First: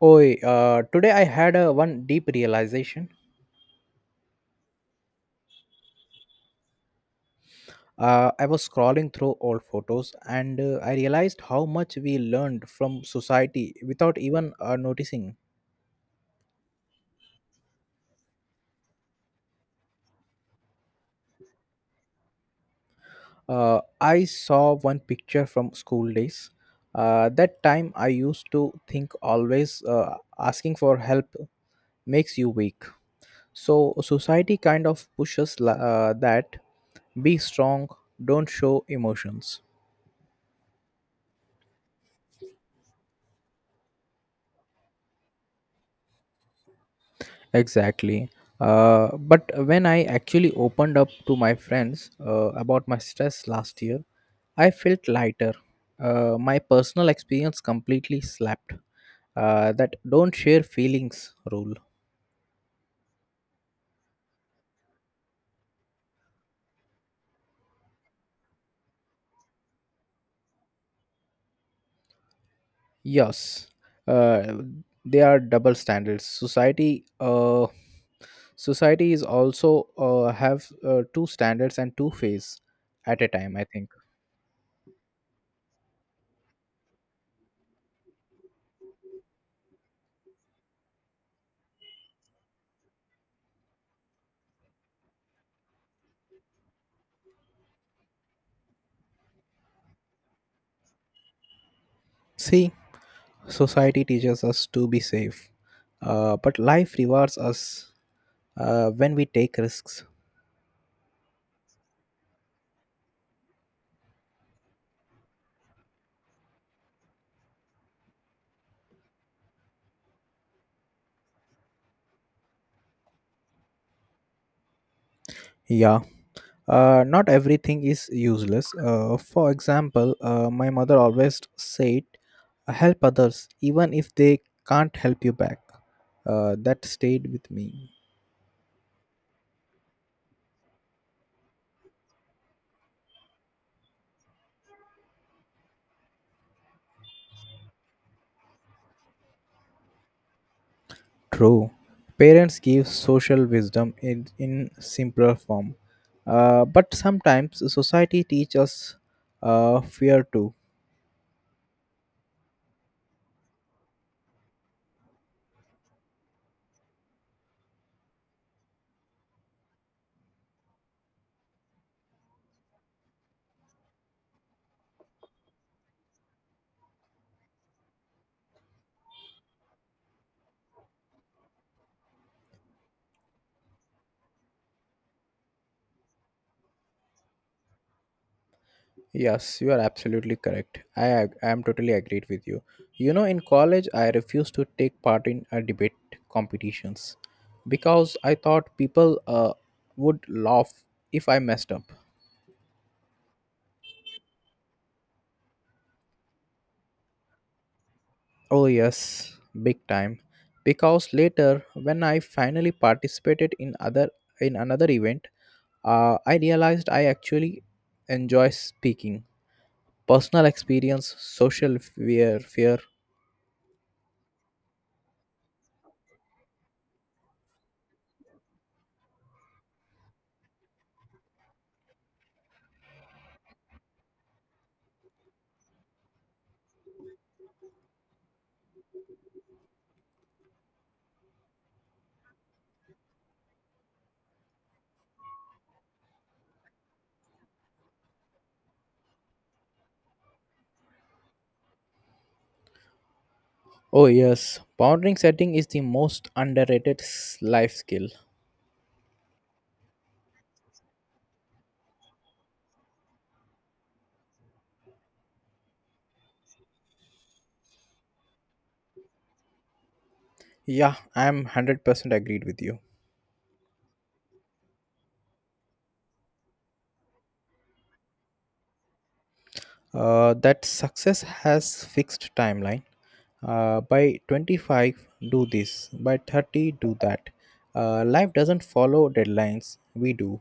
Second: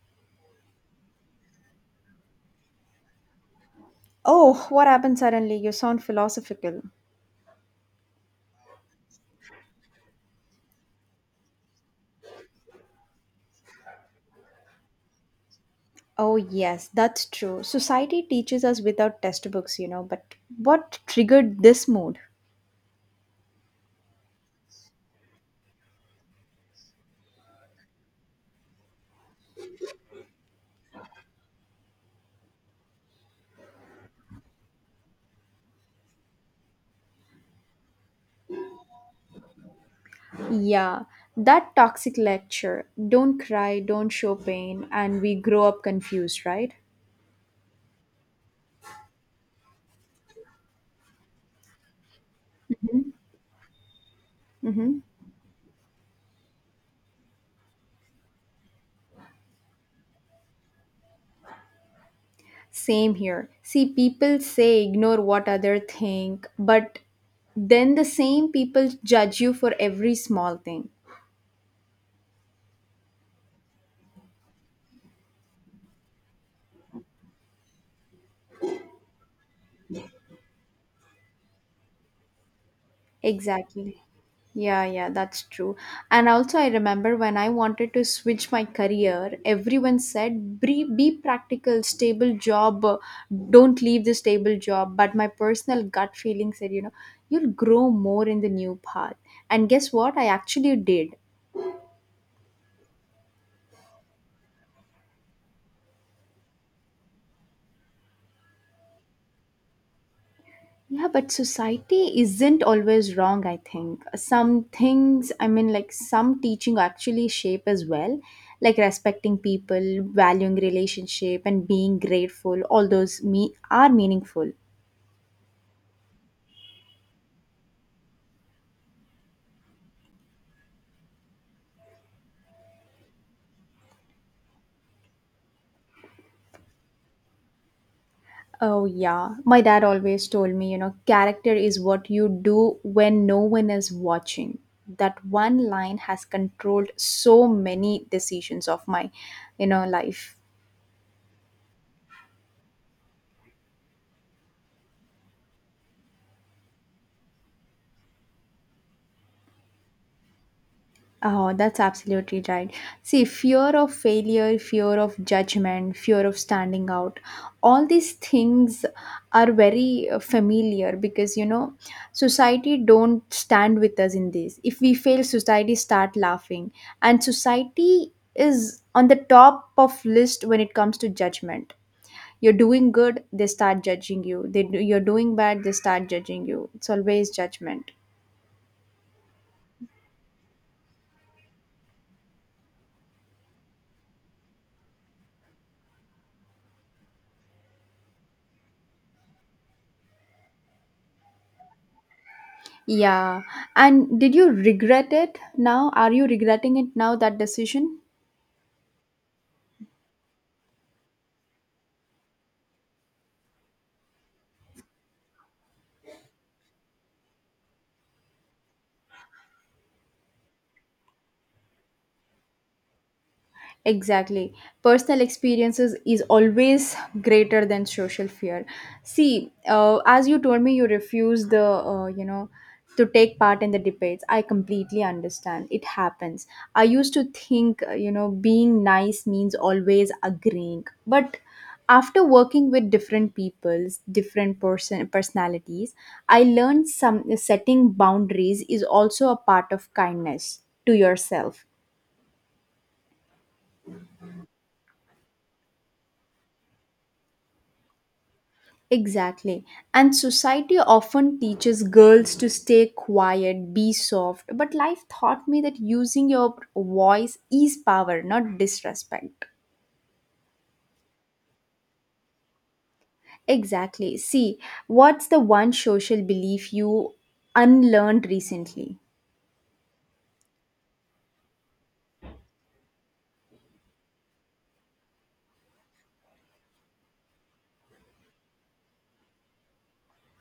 Oi, today I had one deep realization. Oh, what happened suddenly? You sound philosophical. I was scrolling through old photos and I realized how much we learned from society without even noticing. Oh, yes, that's true. Society teaches us without test books, but what triggered this mood? I saw one picture from school days. That time I used to think always asking for help makes you weak. So society kind of pushes that be strong, don't show emotions. Yeah, that toxic lecture don't cry, don't show pain, and we grow up confused, right? Exactly. But when I actually opened up to my friends about my stress last year, I Mm-hmm. felt lighter. My personal experience completely slapped that don't share feelings rule. Same here. See, people say ignore what other think, but then the same people judge you for every small thing. Yes, uh, they are double standards. Society is also have two standards and two phase at a time, I think. Exactly. Yeah, yeah, that's true. And also, I remember when I wanted to switch my career, everyone said, be practical, stable job, don't leave the stable job. But my personal gut feeling said, you'll grow more in the new path. And guess what? I actually did. See, society teaches us to be safe, but life rewards us when we take risks. Yeah, but society isn't always wrong, I think. Some things, I mean, like some teaching actually shape as well, like respecting people, valuing relationship, and being grateful. All those me are meaningful. Yeah, not everything is useless. For example, my mother always said, "Help others, even if they can't help you back." That stayed with me. Oh, yeah. My dad always told me, character is what you do when no one is watching. That one line has controlled so many decisions of my life. True. Parents give social wisdom in simpler form. But sometimes society teaches fear too. Oh, that's absolutely right. See, fear of failure, fear of judgment, fear of standing out, all these things are very familiar because society don't stand with us in this. If we fail, society start laughing, and society is on the top of list when it comes to judgment. You're doing good, they start judging you. They do, you're doing bad, they start judging you. It's always judgment. Yes, you are absolutely correct. I am totally agreed with you. You know, in college, I refused to take part in a debate competitions because I thought people would laugh if I messed up. Yeah. And did you regret it now? Are you regretting it now, that decision? Oh, yes, big time. Because later, when I finally participated in another event, I realized I actually enjoy speaking. Personal experience, social fear, fear. Exactly. Personal experiences is always greater than social fear. See, as you told me, you refuse the, to take part in the debates. I completely understand. It happens. I used to think, being nice means always agreeing. But after working with different peoples, different personalities, I learned some setting boundaries is also a part of kindness to yourself. Oh, yes, boundary setting is the most underrated life skill. Exactly. And society often teaches girls to stay quiet, be soft, but life taught me that using your voice is power, not disrespect. Yeah, I'm 100% agreed with you. Exactly. See, what's the one social belief you unlearned recently? That success has fixed timeline. By 25, do this. By 30, do that. Life doesn't follow deadlines, we do.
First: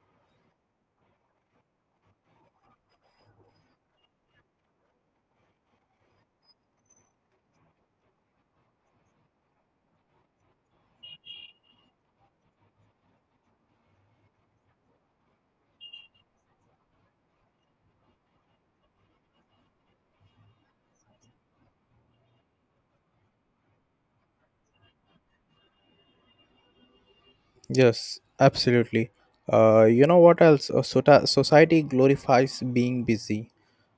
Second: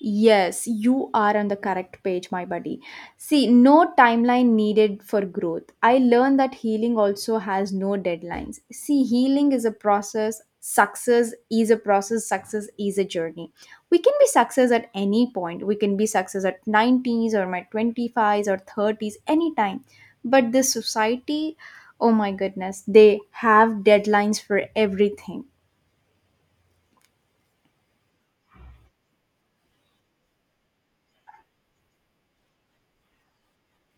Yes, you are on the correct page, my buddy. See, no timeline needed for growth. I learned that healing also has no deadlines. See, healing is a process, success is a process, success is a journey. We can be success at any point. We can be success at 90s or my 25s or 30s, anytime. But this society, oh my goodness, they have deadlines for everything. Yes, absolutely. You know what else? Society glorifies being busy.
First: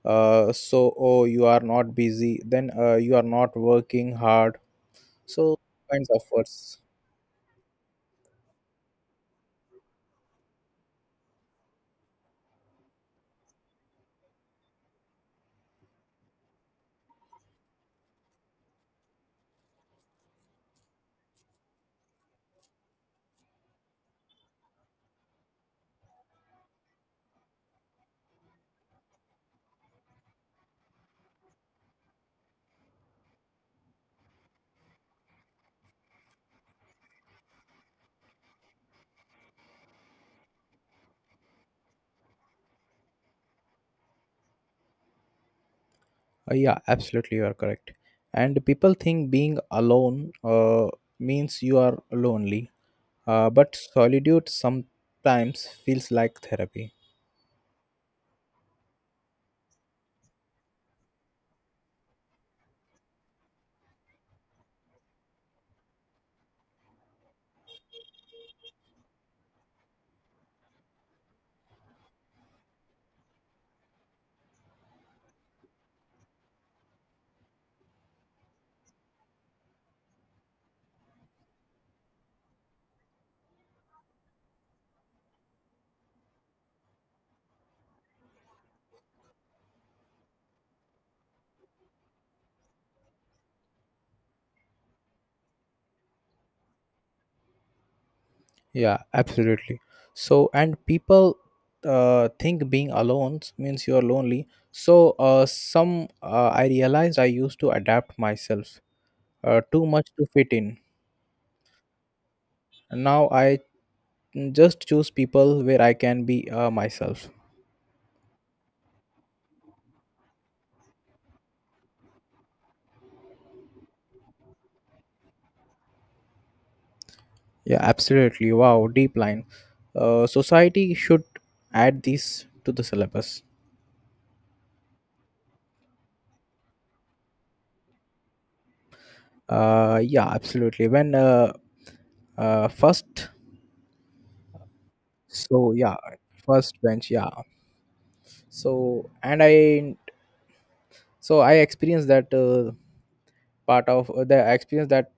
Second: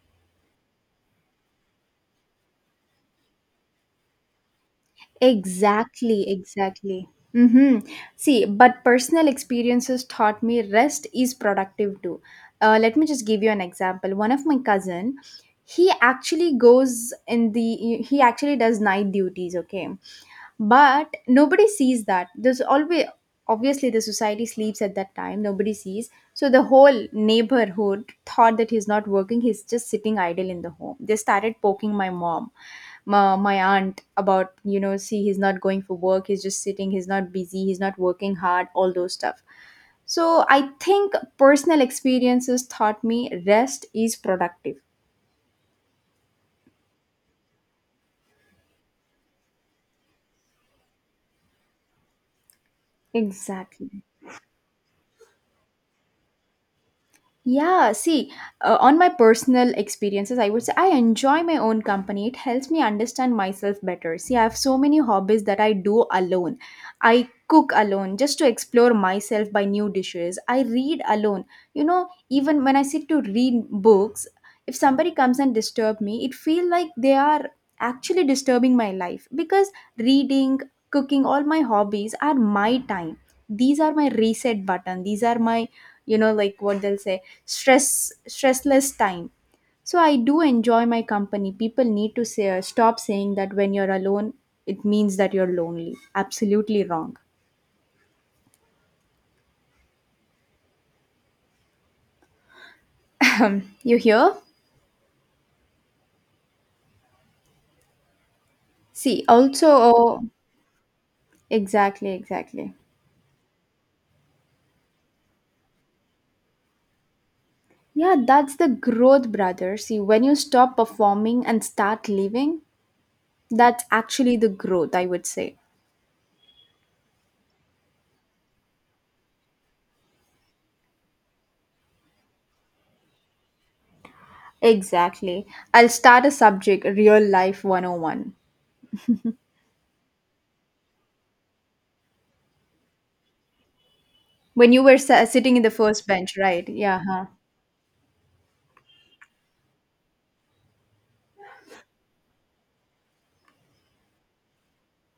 So, oh, you are not busy, then you are not working hard. So kinds of Exactly, words. exactly. Mm-hmm. See, but personal experiences taught me rest is productive too. Let me just give you an example. One of my cousin, he actually does night duties. Okay, but nobody sees that. There's always obviously the society sleeps at that time. Nobody sees. So the whole neighborhood thought that he's not working. He's just sitting idle in the home. They started poking my mom, my aunt about see, he's not going for work, he's just sitting, he's not busy, he's not working hard, all those stuff. So I think personal experiences taught me rest is productive. Yeah, absolutely, you are correct. And people think being alone means you are lonely, but Exactly. solitude sometimes feels like therapy. Yeah, see, on my personal experiences, I would say I enjoy my own company. It helps me understand myself better. See, I have so many hobbies that I do alone. I cook alone just to explore myself by new dishes. I read alone. You know, even when I sit to read books, if somebody comes and disturb me, it feel like they are actually disturbing my life, because reading, cooking, all my hobbies are my time. These are my reset button. These are my, you know, like what they'll say, stressless time. So I do enjoy my company. People need to say stop saying that when you're alone, it means that you're lonely. Absolutely wrong. Yeah, absolutely. So, and people think being alone means you You are hear? lonely. So, some I realized I used to adapt myself See also, too much oh, to fit in. exactly, exactly. Now I just choose people where I can be myself. Yeah, that's the growth, brother. See, when you stop performing and start living, that's actually the growth, I would say. Yeah, absolutely. Wow, deep line. Society should add these to the syllabus. Exactly. I'll start a subject, Real Life 101. Yeah, absolutely. Uh, first, When you were sitting in so the yeah, first bench, right? first Yeah, bench, huh. yeah. So and I, so I experienced that part of the experience that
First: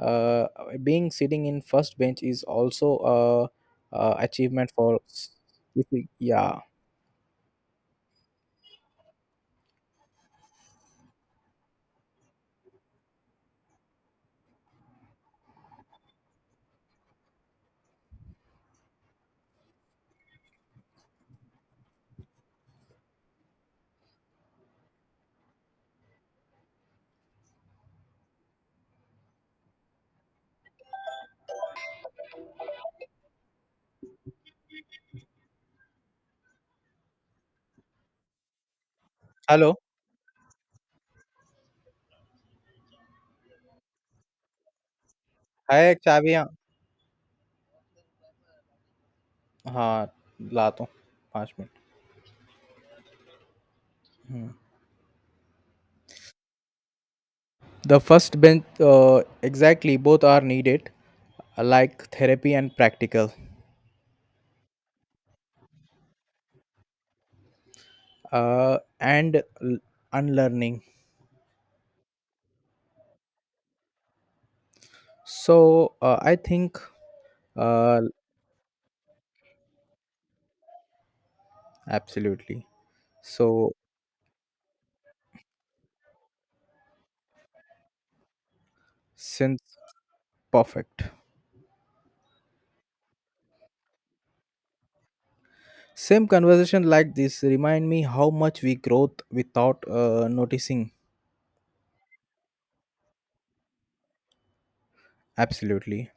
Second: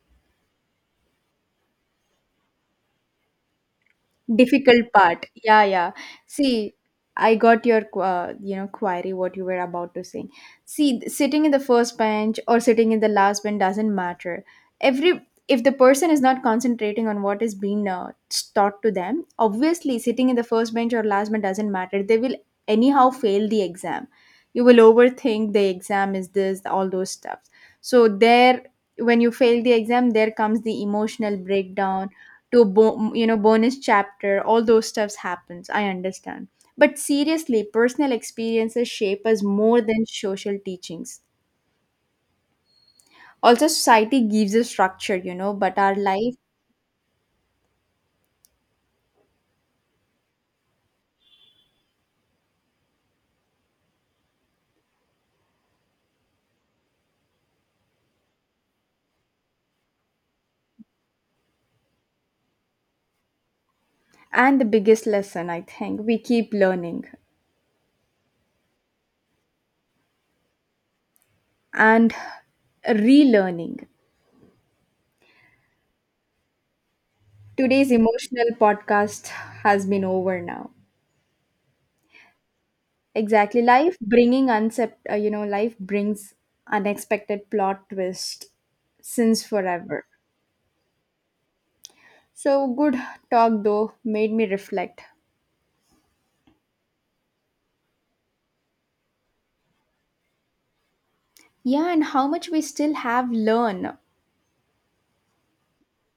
uh, being sitting in first bench is also a, achievement Difficult part, yeah, if yeah. we- yeah. See, I got your you know, query what you were about to say. See, sitting in the first bench or sitting in the last bench doesn't matter. Every, if the person is not concentrating on what is being taught to them, obviously sitting in the first bench or last bench doesn't matter. They will anyhow fail the exam. You will overthink the exam is this, all those stuff. So there, when you fail the exam, there comes the emotional breakdown, you know, bonus chapter, all those stuffs happens. I understand, but seriously, personal experiences shape us Hello. more than social teachings. Also, society gives a structure, you know, but Hi, our life, चाबियाँ हाँ लाता हूँ पाँच minute. The first bench, exactly, both are needed, like therapy and practical, and the biggest lesson, I think, we keep learning uh, and l- unlearning. and relearning. So I think Today's uh, emotional podcast has been over now. absolutely. Exactly, So life bringing uncept you know, life brings unexpected plot twist since since forever. perfect, So good talk, though, made me reflect. same conversation like this remind me how much we growth without noticing. Yeah, and how much we still have learn. Absolutely.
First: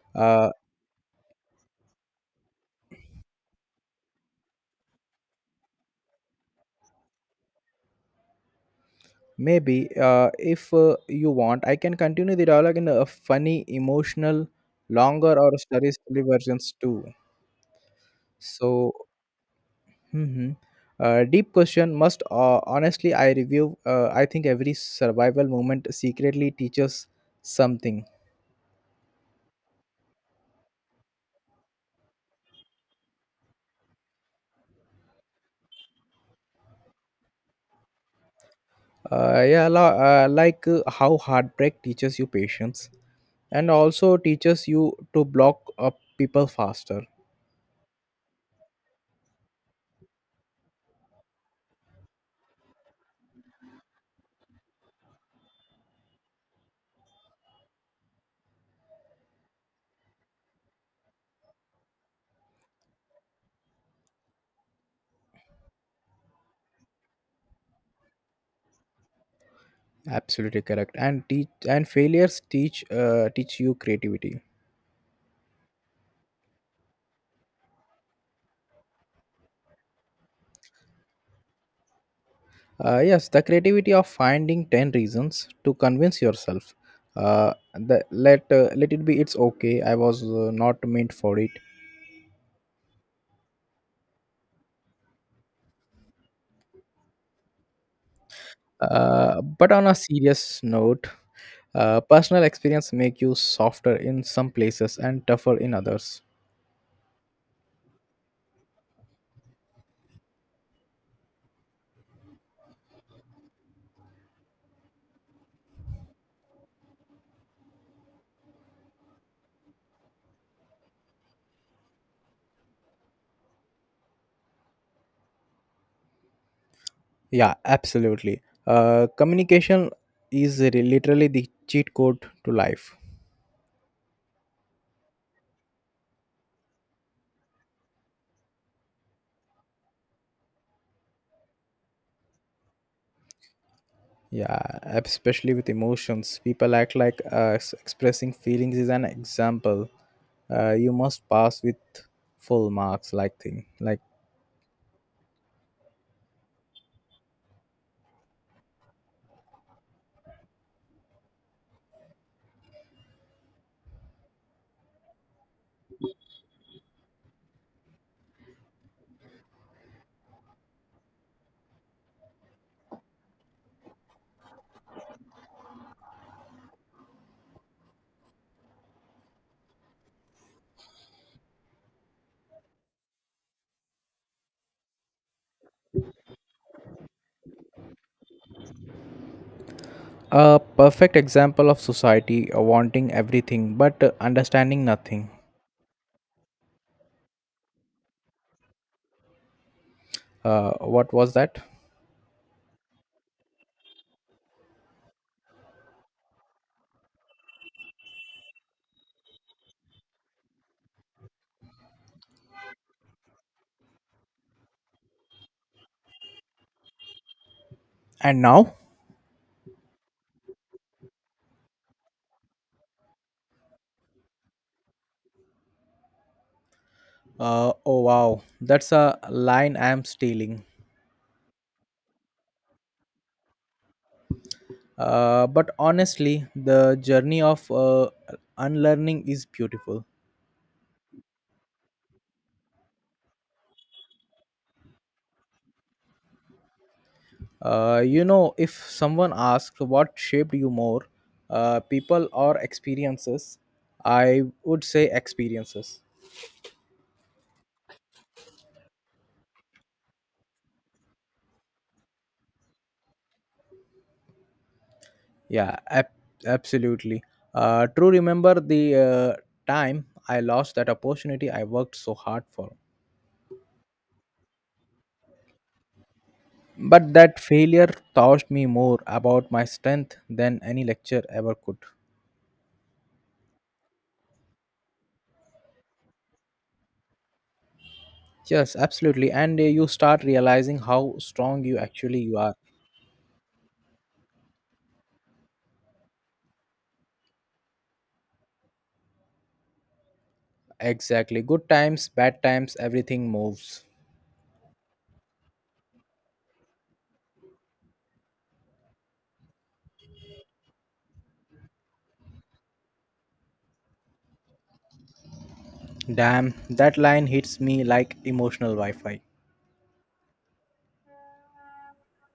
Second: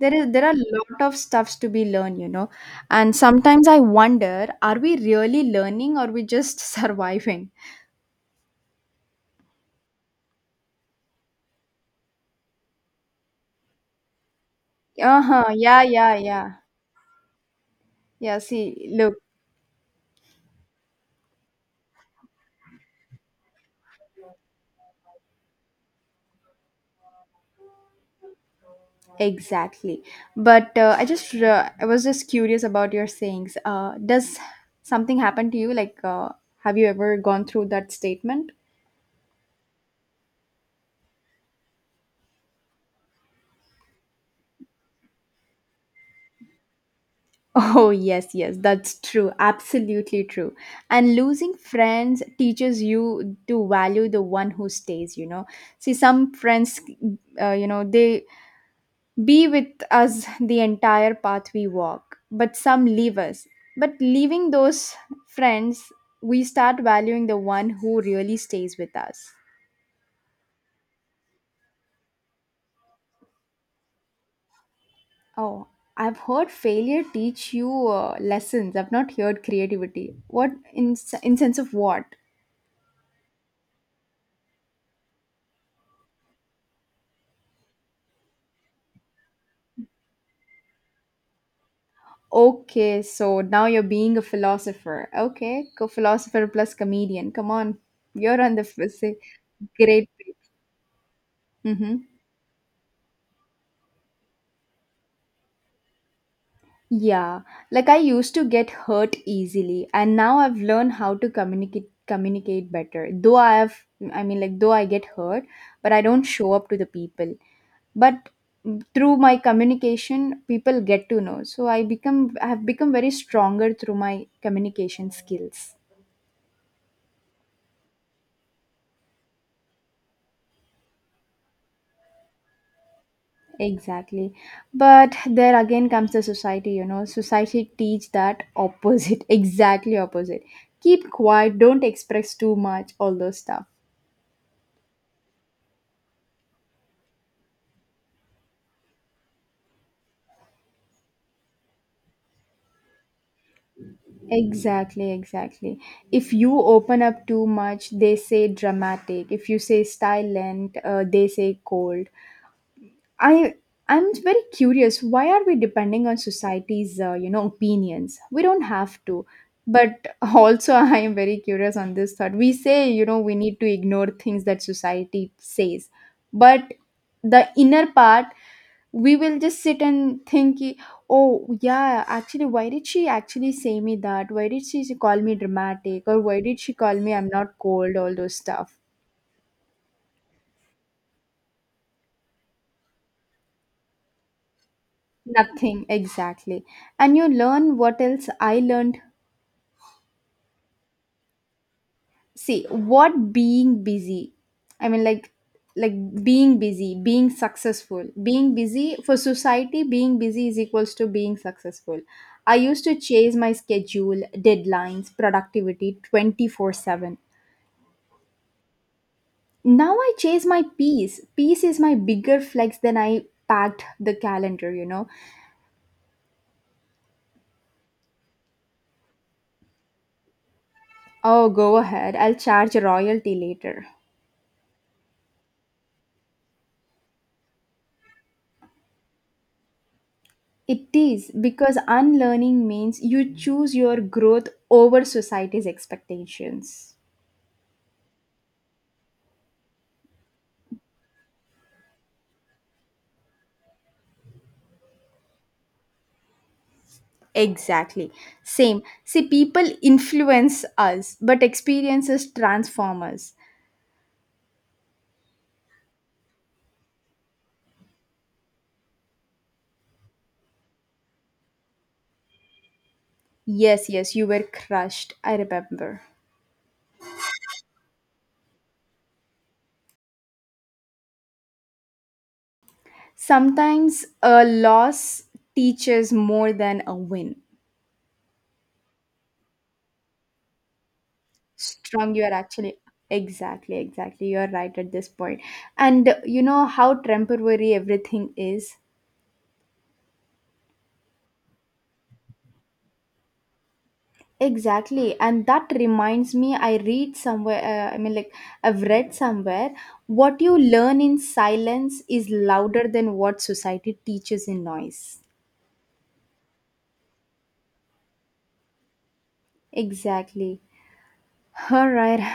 There Uh, are a lot of stuffs to be learned, you know. And sometimes I wonder, are we really learning or we just surviving? Maybe if you want, I can continue the dialogue in a funny, emotional, longer, or Uh-huh. Yeah, story yeah, yeah. versions too. Yeah, see, So, look, hmm deep question. Must honestly, I review. I think every survival moment secretly teaches something. exactly. But I was just curious about your sayings. Does something happen to you, like have you ever gone through that statement? Yeah, like how heartbreak teaches you patience, and also teaches you to block up people faster. Oh, yes, yes, that's true. Absolutely true. And losing friends teaches you to value the one who stays, you know. See, some friends, you know, they be with us the entire path we walk, but some leave us. But leaving those friends, we start valuing the one who really stays with us. Absolutely correct. And failures teach you creativity. Oh, I've heard failure teach you lessons. I've not heard creativity. What in sense of what? Yes, the creativity of finding 10 reasons to convince yourself. Let it be, it's okay, I was not meant for it. Okay, so now you're being a philosopher. Okay, co philosopher plus comedian. Come on, you're on the f- say, But on a great. serious note, Mm-hmm. personal experience make you softer in some places and tougher in others. Yeah, like I used to get hurt easily, and now I've learned how to communicate better. Though I have, I mean, like though I get hurt, but I don't show up to the people. But through my communication, people get to know. So I have become very stronger through my communication skills. Yeah, absolutely. Communication is literally the cheat code to life. Exactly. But there again comes the society, you know. Society teach that opposite, exactly opposite. Keep quiet, don't express too much, all those stuff. Yeah, especially with emotions. People act like expressing feelings is an example. You must pass with full marks, like thing. Like Exactly, exactly. If you open up too much, they say dramatic. If you say silent, they say cold. I I'm very curious. Why are we depending on society's you know, opinions? We don't have to. But also, I am very curious on this thought. We say, you know, we need to ignore things that society says, but the inner part, we will just sit and think ki, oh yeah, actually why did she actually say me that, why did she call me dramatic, or why did she call me, I'm not cold, all those stuff. a perfect example of society wanting everything but understanding nothing. Nothing, exactly. And you learn, what else I learned. What was that? See, what being busy, I mean, like like being busy, being successful, being busy for society, being busy is equals to being successful. I used to chase my schedule, deadlines, productivity 24/7. And now? Now I chase my peace. Peace is my bigger flex than I packed the calendar, you know. Oh wow, that's a line I am stealing. Oh, go ahead, I'll charge royalty later. But honestly, the journey of unlearning is beautiful. It is because unlearning means you choose your growth over society's expectations. You know, if someone asks what shaped you more, people or experiences, I would say experiences. Exactly. Same. See, people influence us, but experiences transform us. Yeah, ab- Absolutely. True, remember the time I lost that opportunity I worked so hard for. Yes, yes, you were crushed. I remember. But that failure taught me more about my strength than any lecture ever could. Sometimes a loss teaches more than a win. Yes, absolutely. And you start realizing how strong you Strong, actually you are you are. actually. Exactly, exactly. You're right at this point. And you know how temporary everything is? Exactly. Good times, bad times, everything moves. Exactly, and that reminds me. I read somewhere. I mean, like I've read somewhere. What you learn in silence is louder than what society teaches in noise. Damn, that line hits me like emotional Wi Fi. Exactly. All right.